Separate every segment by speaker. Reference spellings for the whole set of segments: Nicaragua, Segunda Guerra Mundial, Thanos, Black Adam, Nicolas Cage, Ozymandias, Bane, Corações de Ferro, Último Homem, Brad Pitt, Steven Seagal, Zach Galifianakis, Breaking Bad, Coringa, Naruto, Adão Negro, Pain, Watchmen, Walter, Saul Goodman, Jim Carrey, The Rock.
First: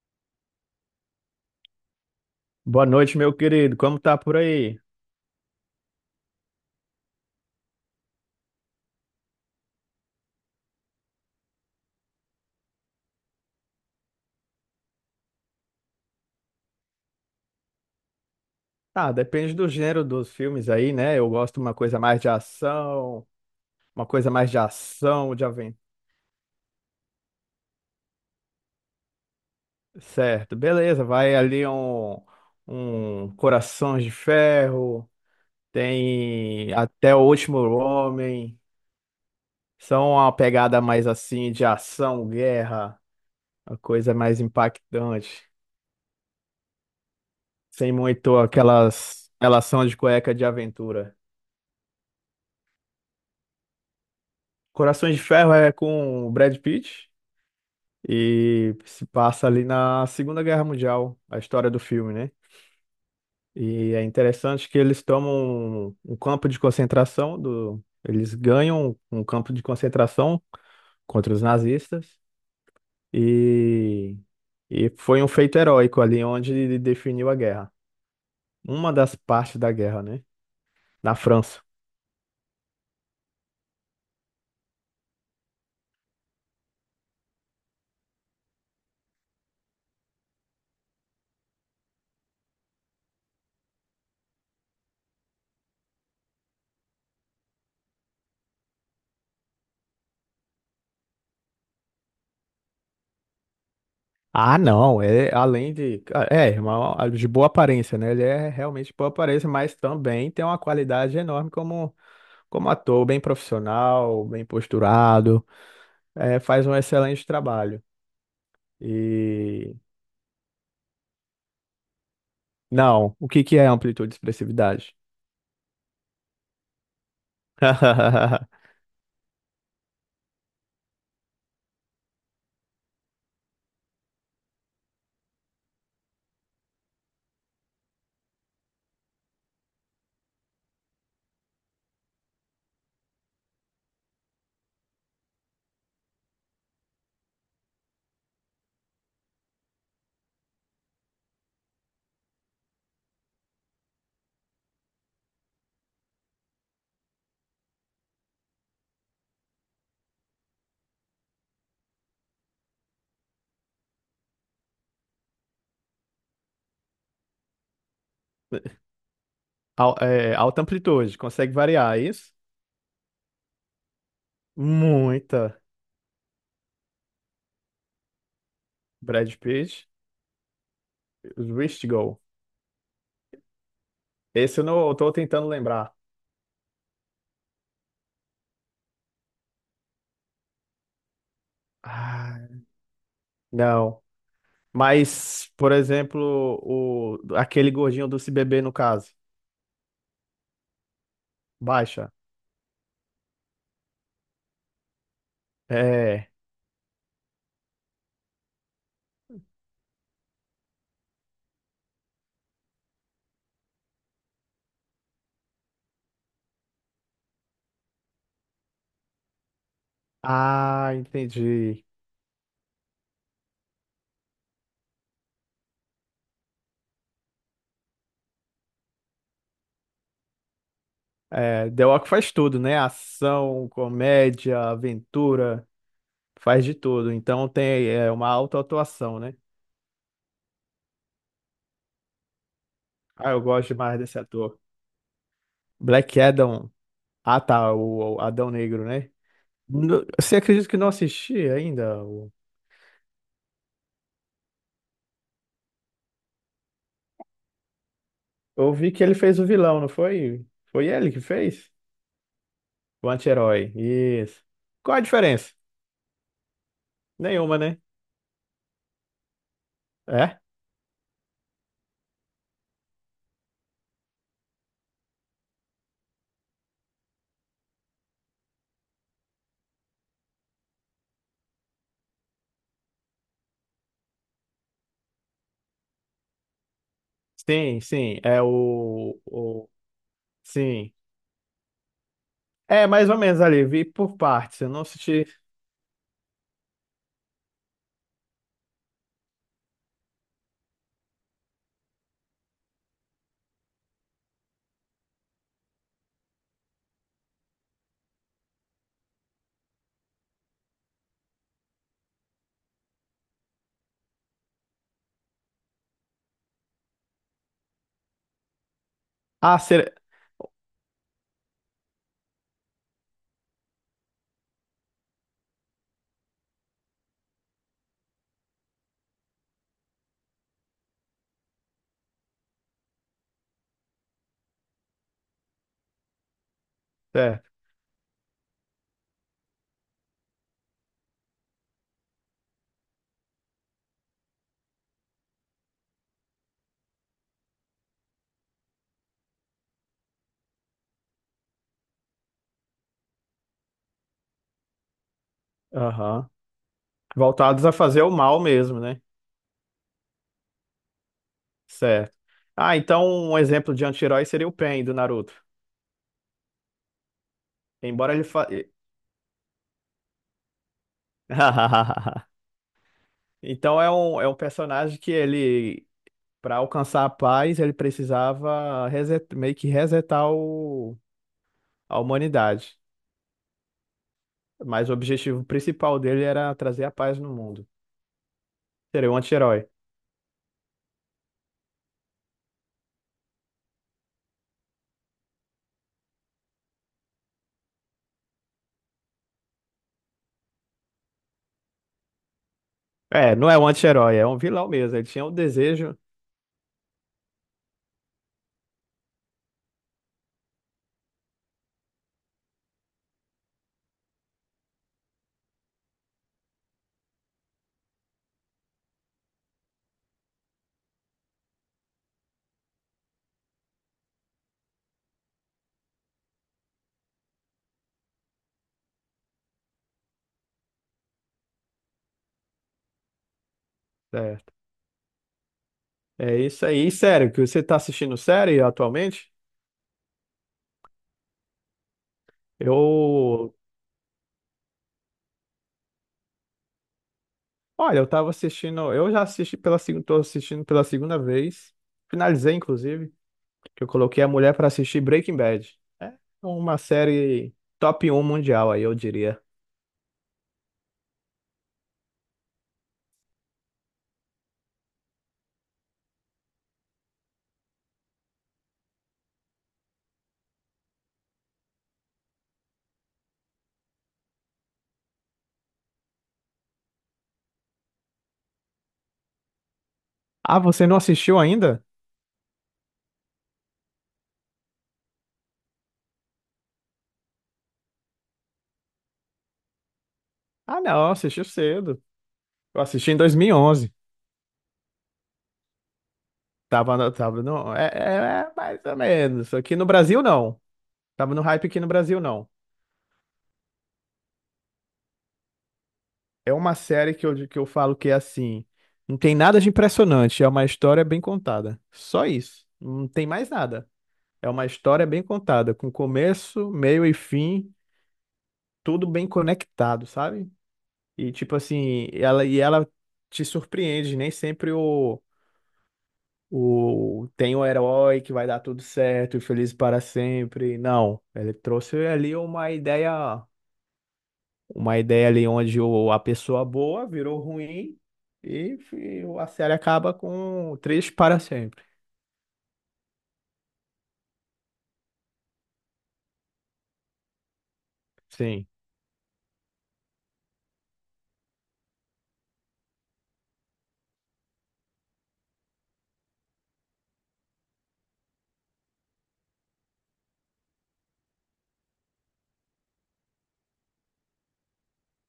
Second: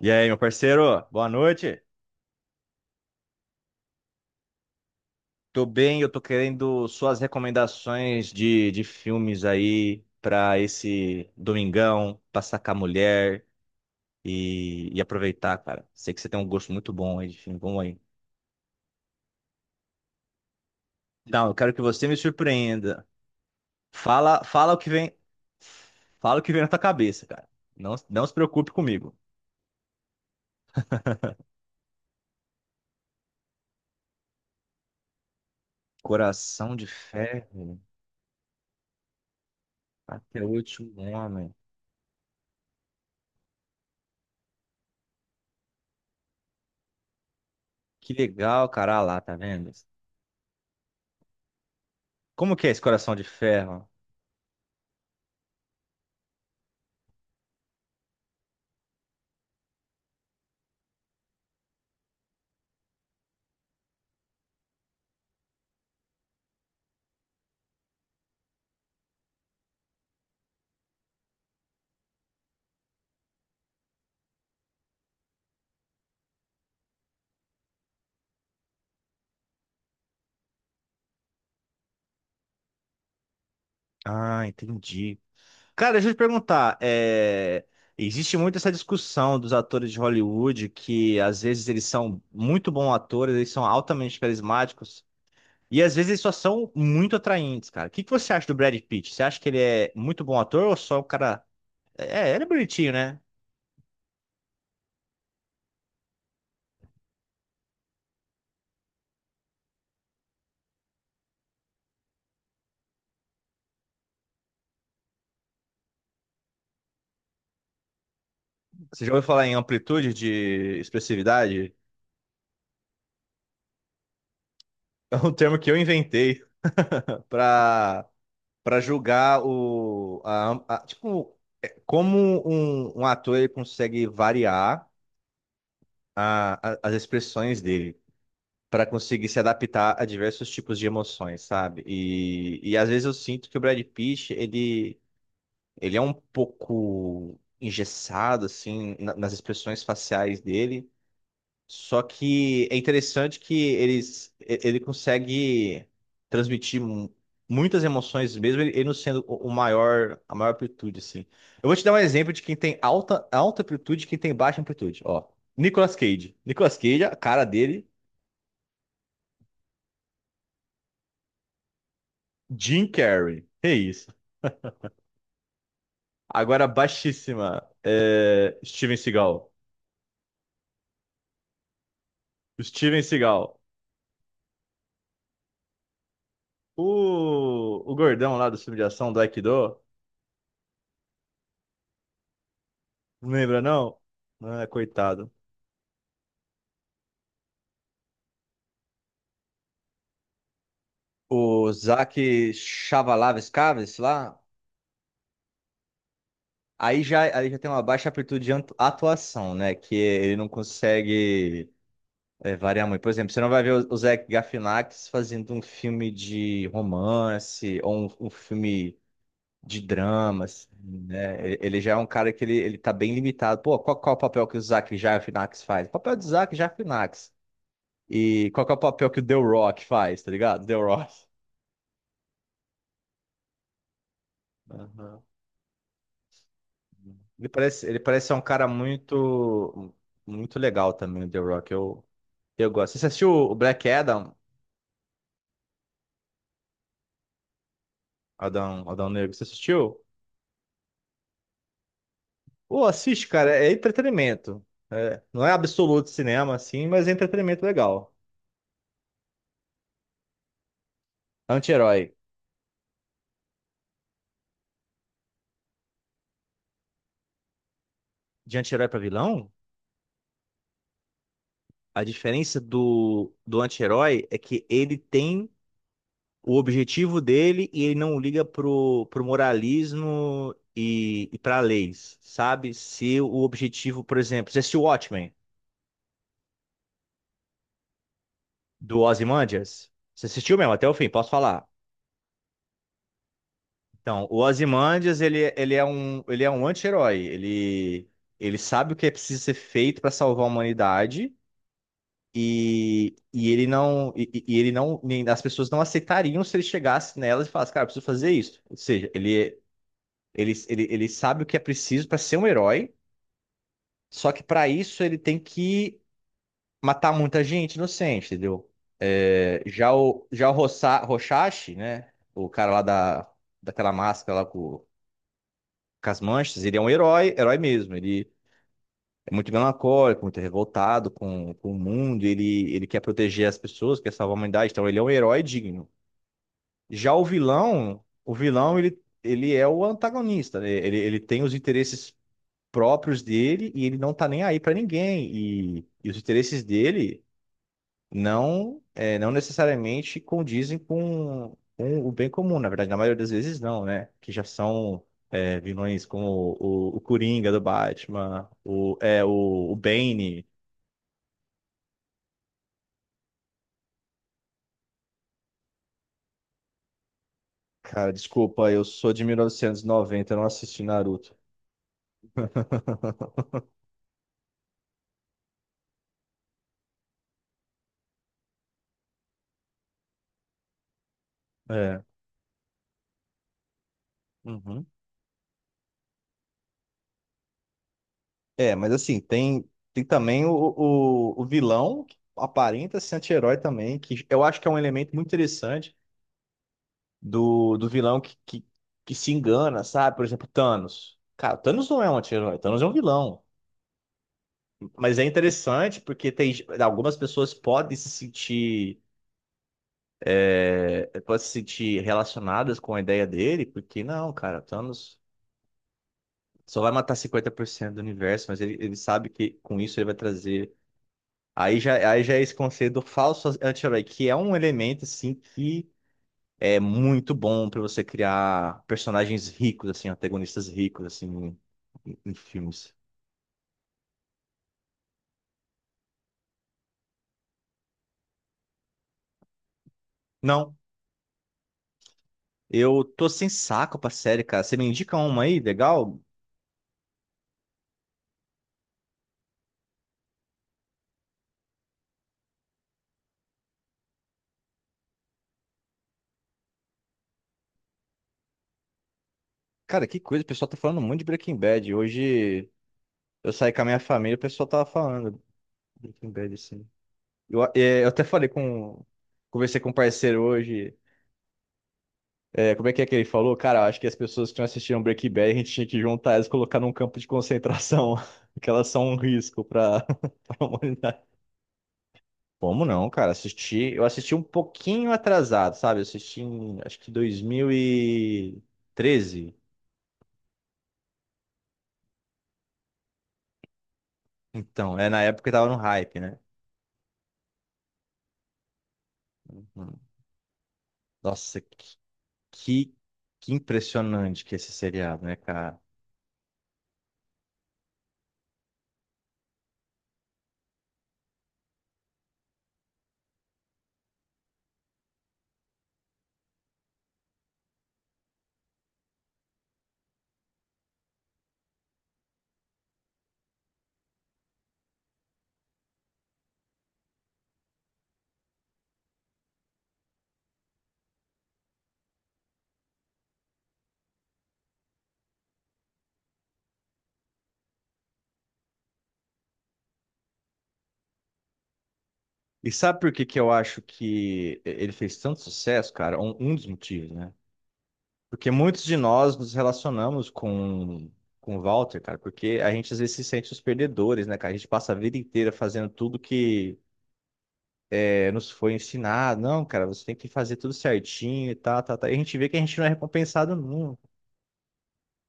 Speaker 1: E aí, meu parceiro, boa noite.
Speaker 2: Boa noite, meu querido. Como tá por aí?
Speaker 1: Tô bem, eu tô querendo suas recomendações de filmes aí pra esse domingão, passar com a mulher e aproveitar, cara. Sei que você tem um gosto muito bom aí de filme, vamos aí.
Speaker 2: Ah, depende do gênero dos filmes aí, né? Eu
Speaker 1: Então, eu
Speaker 2: gosto de
Speaker 1: quero
Speaker 2: uma
Speaker 1: que
Speaker 2: coisa
Speaker 1: você me
Speaker 2: mais de
Speaker 1: surpreenda.
Speaker 2: ação,
Speaker 1: Fala, fala o que vem,
Speaker 2: de aventura.
Speaker 1: fala o que vem na tua cabeça, cara. Não se preocupe comigo.
Speaker 2: Certo, beleza. Vai ali um Corações de Ferro, tem
Speaker 1: Coração de
Speaker 2: até o Último
Speaker 1: ferro,
Speaker 2: Homem. São uma
Speaker 1: até o
Speaker 2: pegada
Speaker 1: último
Speaker 2: mais assim
Speaker 1: homem.
Speaker 2: de ação, guerra, uma coisa mais impactante, sem
Speaker 1: Que
Speaker 2: muito
Speaker 1: legal, cara, ah lá,
Speaker 2: aquelas
Speaker 1: tá vendo?
Speaker 2: relação de cueca de aventura.
Speaker 1: Como que é esse coração de ferro?
Speaker 2: Corações de Ferro é com o Brad Pitt e se passa ali na Segunda Guerra Mundial, a história do filme, né? E é interessante que eles tomam um campo de concentração eles ganham um campo de concentração contra os nazistas e foi um feito heróico ali onde ele definiu a guerra. Uma das partes da guerra, né? Na França.
Speaker 1: Ah, entendi. Cara, deixa eu te perguntar, existe muito essa discussão dos atores de Hollywood que às vezes eles são muito bons atores, eles são altamente carismáticos e às vezes eles só são muito atraentes, cara. O que que você acha do Brad Pitt? Você acha que ele é muito bom ator ou só o cara... É, ele é bonitinho, né?
Speaker 2: Ah, não, é além de. É, de boa aparência, né? Ele é realmente boa aparência, mas também tem uma qualidade enorme como ator, bem profissional, bem posturado, é, faz um excelente trabalho.
Speaker 1: Você já ouviu falar em
Speaker 2: E
Speaker 1: amplitude de expressividade?
Speaker 2: não, o que que é amplitude e expressividade?
Speaker 1: É um termo que eu inventei para julgar tipo como um ator ele consegue variar as expressões dele para conseguir se adaptar a diversos tipos de emoções, sabe? E às vezes eu sinto que o Brad Pitt ele é um pouco engessado assim nas expressões faciais dele. Só que é interessante que ele consegue transmitir muitas emoções mesmo, ele não sendo o maior, a maior amplitude, assim. Eu vou te dar um exemplo de quem tem alta amplitude e quem tem baixa amplitude, ó. Nicolas Cage. Nicolas Cage, a cara dele,
Speaker 2: É, alta amplitude, consegue variar, é isso?
Speaker 1: Jim Carrey. É isso.
Speaker 2: Muita.
Speaker 1: Agora, baixíssima, Steven
Speaker 2: Brad
Speaker 1: Seagal.
Speaker 2: Pitt, Rich Go.
Speaker 1: Steven Seagal.
Speaker 2: Esse eu não eu tô tentando lembrar.
Speaker 1: O gordão lá do filme de ação, do Aikido,
Speaker 2: Ah,
Speaker 1: não lembra não?
Speaker 2: não.
Speaker 1: Ah, coitado.
Speaker 2: Mas, por exemplo, o, aquele gordinho do Se Beber, no caso.
Speaker 1: O
Speaker 2: Baixa.
Speaker 1: Zach Chavalavas-Caves lá,
Speaker 2: É.
Speaker 1: aí já tem uma baixa amplitude de atuação, né? Que ele não consegue variar muito. Por exemplo, você não vai ver o Zach Galifianakis fazendo um filme de romance ou um filme de drama, assim,
Speaker 2: Ah,
Speaker 1: né? Ele
Speaker 2: entendi.
Speaker 1: já é um cara que ele tá bem limitado. Pô, qual é o papel que o Zach Galifianakis faz? O papel do Zach Galifianakis. E qual que é o papel que o The Rock faz, tá ligado? The Rock.
Speaker 2: É, The Rock faz tudo, né? Ação, comédia, aventura, faz de tudo.
Speaker 1: Ele
Speaker 2: Então
Speaker 1: parece,
Speaker 2: tem
Speaker 1: ele
Speaker 2: é,
Speaker 1: parece
Speaker 2: uma
Speaker 1: ser um
Speaker 2: alta
Speaker 1: cara
Speaker 2: atuação, né?
Speaker 1: muito, muito legal também, o The Rock. Eu gosto. Você assistiu
Speaker 2: Ah, eu
Speaker 1: o
Speaker 2: gosto
Speaker 1: Black
Speaker 2: demais desse
Speaker 1: Adam?
Speaker 2: ator. Black Adam. Ah, tá, o Adão Negro,
Speaker 1: Adão
Speaker 2: né?
Speaker 1: Negro, você assistiu?
Speaker 2: Você acredita que não assisti ainda?
Speaker 1: Pô, assiste, cara. É entretenimento. É, não é absoluto cinema, assim, mas é entretenimento legal.
Speaker 2: Eu vi que ele fez o vilão, não foi? Foi ele que fez?
Speaker 1: Anti-herói.
Speaker 2: O anti-herói. Isso. Qual a diferença? Nenhuma, né?
Speaker 1: De anti-herói pra vilão,
Speaker 2: É?
Speaker 1: a diferença do anti-herói é que ele tem o objetivo dele e ele não liga pro moralismo e pra leis, sabe? Se o objetivo, por exemplo, você assistiu Watchmen?
Speaker 2: Sim, sim. É
Speaker 1: Do
Speaker 2: o, o...
Speaker 1: Ozymandias? Você assistiu mesmo até
Speaker 2: Sim.
Speaker 1: o fim, posso falar.
Speaker 2: É, mais ou menos ali, vi por
Speaker 1: Então, o
Speaker 2: partes. Eu não
Speaker 1: Ozymandias,
Speaker 2: assisti.
Speaker 1: ele é um, ele é um anti-herói. Ele sabe o que é preciso ser feito para salvar a humanidade e ele não, as pessoas não aceitariam se ele chegasse nelas e falasse, cara, eu preciso fazer isso. Ou seja, ele sabe o que é preciso para ser um herói, só que para isso ele tem que matar muita gente inocente, entendeu?
Speaker 2: Ah,
Speaker 1: É,
Speaker 2: ser...
Speaker 1: já o Roshashi, né? O cara lá da, daquela máscara lá com as manchas, ele é um herói, herói mesmo. Ele é muito melancólico, muito revoltado com o mundo. Ele quer proteger as pessoas, quer salvar a humanidade. Então ele é um herói digno. Já
Speaker 2: Certo.
Speaker 1: o vilão, ele é o antagonista, né? Ele tem os interesses próprios dele e ele não tá nem aí pra ninguém. E os interesses dele. Não necessariamente condizem com o bem comum. Na verdade, na maioria das vezes não, né? Que já são vilões
Speaker 2: Aham.
Speaker 1: como o Coringa do
Speaker 2: Voltados a fazer o mal
Speaker 1: Batman,
Speaker 2: mesmo, né?
Speaker 1: o Bane.
Speaker 2: Certo. Ah, então um exemplo de anti-herói seria o Pain do Naruto.
Speaker 1: Cara,
Speaker 2: Embora ele fa...
Speaker 1: desculpa, eu sou de 1990, eu não assisti Naruto.
Speaker 2: Então é um personagem que ele, para alcançar a paz, ele precisava meio que resetar o... a
Speaker 1: É.
Speaker 2: humanidade.
Speaker 1: Uhum.
Speaker 2: Mas o objetivo principal dele era trazer a paz no mundo.
Speaker 1: É, mas
Speaker 2: Seria um
Speaker 1: assim,
Speaker 2: anti-herói.
Speaker 1: tem, tem também o vilão que aparenta ser anti-herói também, que eu acho que é um elemento muito interessante do vilão que se engana, sabe? Por exemplo, Thanos. Cara, Thanos não é um anti-herói, Thanos é um
Speaker 2: É,
Speaker 1: vilão.
Speaker 2: não é um anti-herói, é um vilão mesmo. Ele
Speaker 1: Mas é
Speaker 2: tinha o desejo.
Speaker 1: interessante porque tem algumas pessoas podem se sentir, podem se sentir relacionadas com a ideia dele, porque não, cara, Thanos só vai matar 50% do universo, mas ele sabe que com isso ele vai trazer. Aí já é esse conceito do falso anti-herói, que é um elemento assim que é muito bom para você criar personagens ricos, assim, antagonistas ricos, assim, em filmes.
Speaker 2: é, É isso aí. E sério, que você tá assistindo série atualmente?
Speaker 1: Não, eu tô sem
Speaker 2: Eu,
Speaker 1: saco pra série, cara. Você me indica uma aí, legal?
Speaker 2: olha, eu tava assistindo, eu já assisti pela segunda, tô assistindo pela segunda vez. Finalizei, inclusive, que eu coloquei a mulher pra assistir Breaking Bad. É uma série top um mundial aí, eu diria.
Speaker 1: Cara, que coisa, o pessoal tá falando muito de Breaking Bad. Hoje eu saí com a minha família, o pessoal tava falando de Breaking Bad, assim. Eu até falei com. Conversei com um parceiro hoje. Como é que ele falou? Cara, eu acho que as pessoas que não assistiram Breaking Bad, a gente tinha que juntar elas e colocar num campo de concentração, que elas são um risco pra,
Speaker 2: Ah,
Speaker 1: pra
Speaker 2: você não
Speaker 1: humanidade.
Speaker 2: assistiu ainda?
Speaker 1: Como não, cara? Assisti, eu assisti um pouquinho atrasado, sabe? Eu assisti em, acho que 2013.
Speaker 2: Ah, não, assistiu cedo. Eu assisti em 2011.
Speaker 1: Então, é na época que tava no hype, né?
Speaker 2: Tava no, é, é, é mais ou menos. Aqui no
Speaker 1: Hum.
Speaker 2: Brasil, não. Tava no
Speaker 1: Nossa,
Speaker 2: hype aqui no Brasil, não.
Speaker 1: que, que impressionante que é esse seriado, né, cara?
Speaker 2: É uma série que eu falo que é assim, não tem nada de impressionante, é uma história bem contada. Só isso, não tem mais nada. É uma história bem contada, com começo, meio e fim, tudo bem conectado, sabe? E tipo assim, ela te surpreende, nem sempre o tem o herói que vai dar tudo certo e feliz para sempre. Não, ele trouxe ali uma ideia, ali onde a pessoa boa virou ruim e a série acaba com três para sempre.
Speaker 1: E sabe por que que eu acho que ele fez tanto sucesso, cara? Um dos motivos, né? Porque
Speaker 2: Sim,
Speaker 1: muitos de nós nos relacionamos com o Walter, cara, porque a gente às vezes se sente os perdedores, né, cara? A gente passa a vida inteira fazendo tudo que nos foi ensinado, não, cara, você tem que fazer tudo certinho e tal, tal, tal. E a gente vê que a gente não é recompensado nunca. O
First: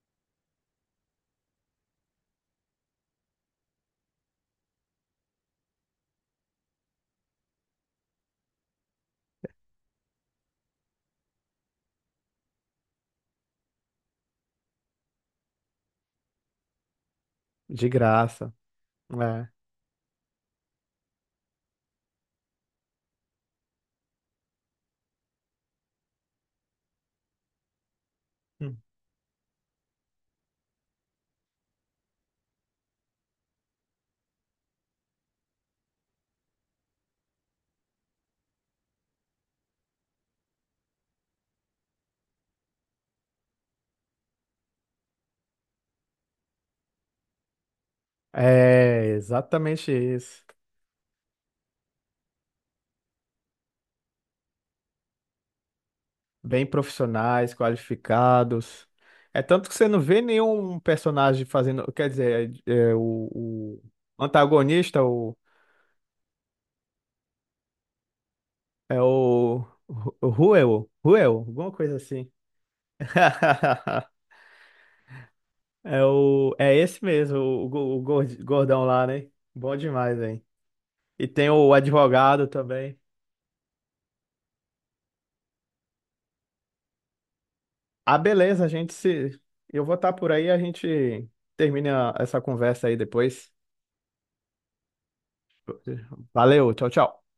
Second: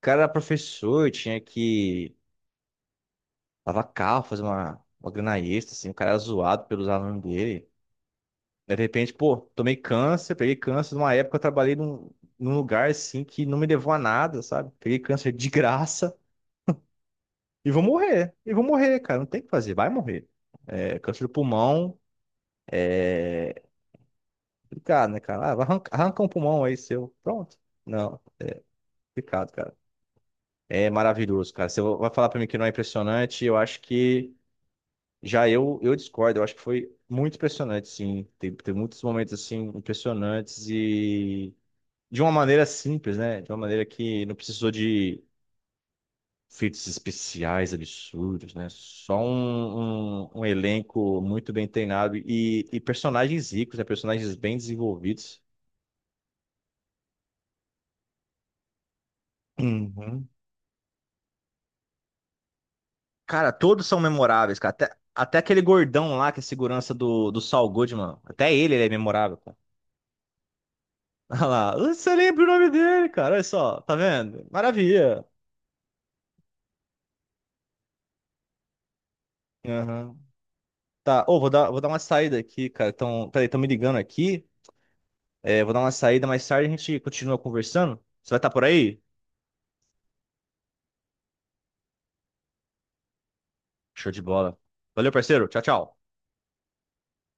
Speaker 1: cara era professor, tinha que lavar carro, fazer uma grana extra, assim, o cara era zoado pelos alunos dele. Aí, de repente, pô, tomei câncer, peguei câncer numa época, eu trabalhei num, num lugar, assim, que não me levou a nada, sabe? Peguei câncer de graça
Speaker 2: de graça.
Speaker 1: e vou morrer, cara, não tem o
Speaker 2: É.
Speaker 1: que fazer, vai morrer. É, câncer do pulmão, complicado, né, cara? Ah, vai arranca, arranca um pulmão aí seu, pronto. Não,
Speaker 2: Hum.
Speaker 1: complicado, cara. É maravilhoso, cara. Você vai falar pra mim que não é impressionante, eu acho que eu discordo. Eu acho que foi muito impressionante, sim. Tem muitos momentos assim impressionantes e de uma maneira simples, né? De uma maneira que não precisou de efeitos especiais absurdos, né?
Speaker 2: É
Speaker 1: Só
Speaker 2: exatamente isso.
Speaker 1: um elenco muito bem treinado e personagens ricos, né? Personagens bem desenvolvidos.
Speaker 2: Bem profissionais, qualificados. É tanto que você não vê
Speaker 1: Uhum.
Speaker 2: nenhum personagem fazendo. Quer dizer,
Speaker 1: Cara,
Speaker 2: o
Speaker 1: todos são memoráveis, cara.
Speaker 2: antagonista, o,
Speaker 1: Até aquele gordão lá que é segurança do Saul Goodman. Até ele é
Speaker 2: é
Speaker 1: memorável, cara.
Speaker 2: o. o Ruel,
Speaker 1: Olha
Speaker 2: alguma
Speaker 1: lá.
Speaker 2: coisa
Speaker 1: Você
Speaker 2: assim.
Speaker 1: lembra o nome dele, cara. Olha só. Tá vendo? Maravilha.
Speaker 2: É, o, é esse mesmo, o gordão lá, né? Bom
Speaker 1: Aham.
Speaker 2: demais, hein?
Speaker 1: Tá.
Speaker 2: E
Speaker 1: Ô,
Speaker 2: tem o
Speaker 1: vou dar uma saída
Speaker 2: advogado
Speaker 1: aqui, cara.
Speaker 2: também.
Speaker 1: Então, peraí, estão me ligando aqui. É, vou dar uma saída mais tarde. A gente continua conversando.
Speaker 2: Ah,
Speaker 1: Você vai estar por
Speaker 2: beleza, a gente
Speaker 1: aí?
Speaker 2: se. Eu vou estar por aí, a gente termina essa conversa aí depois.
Speaker 1: Show de bola. Valeu, parceiro. Tchau, tchau.
Speaker 2: Valeu, tchau, tchau.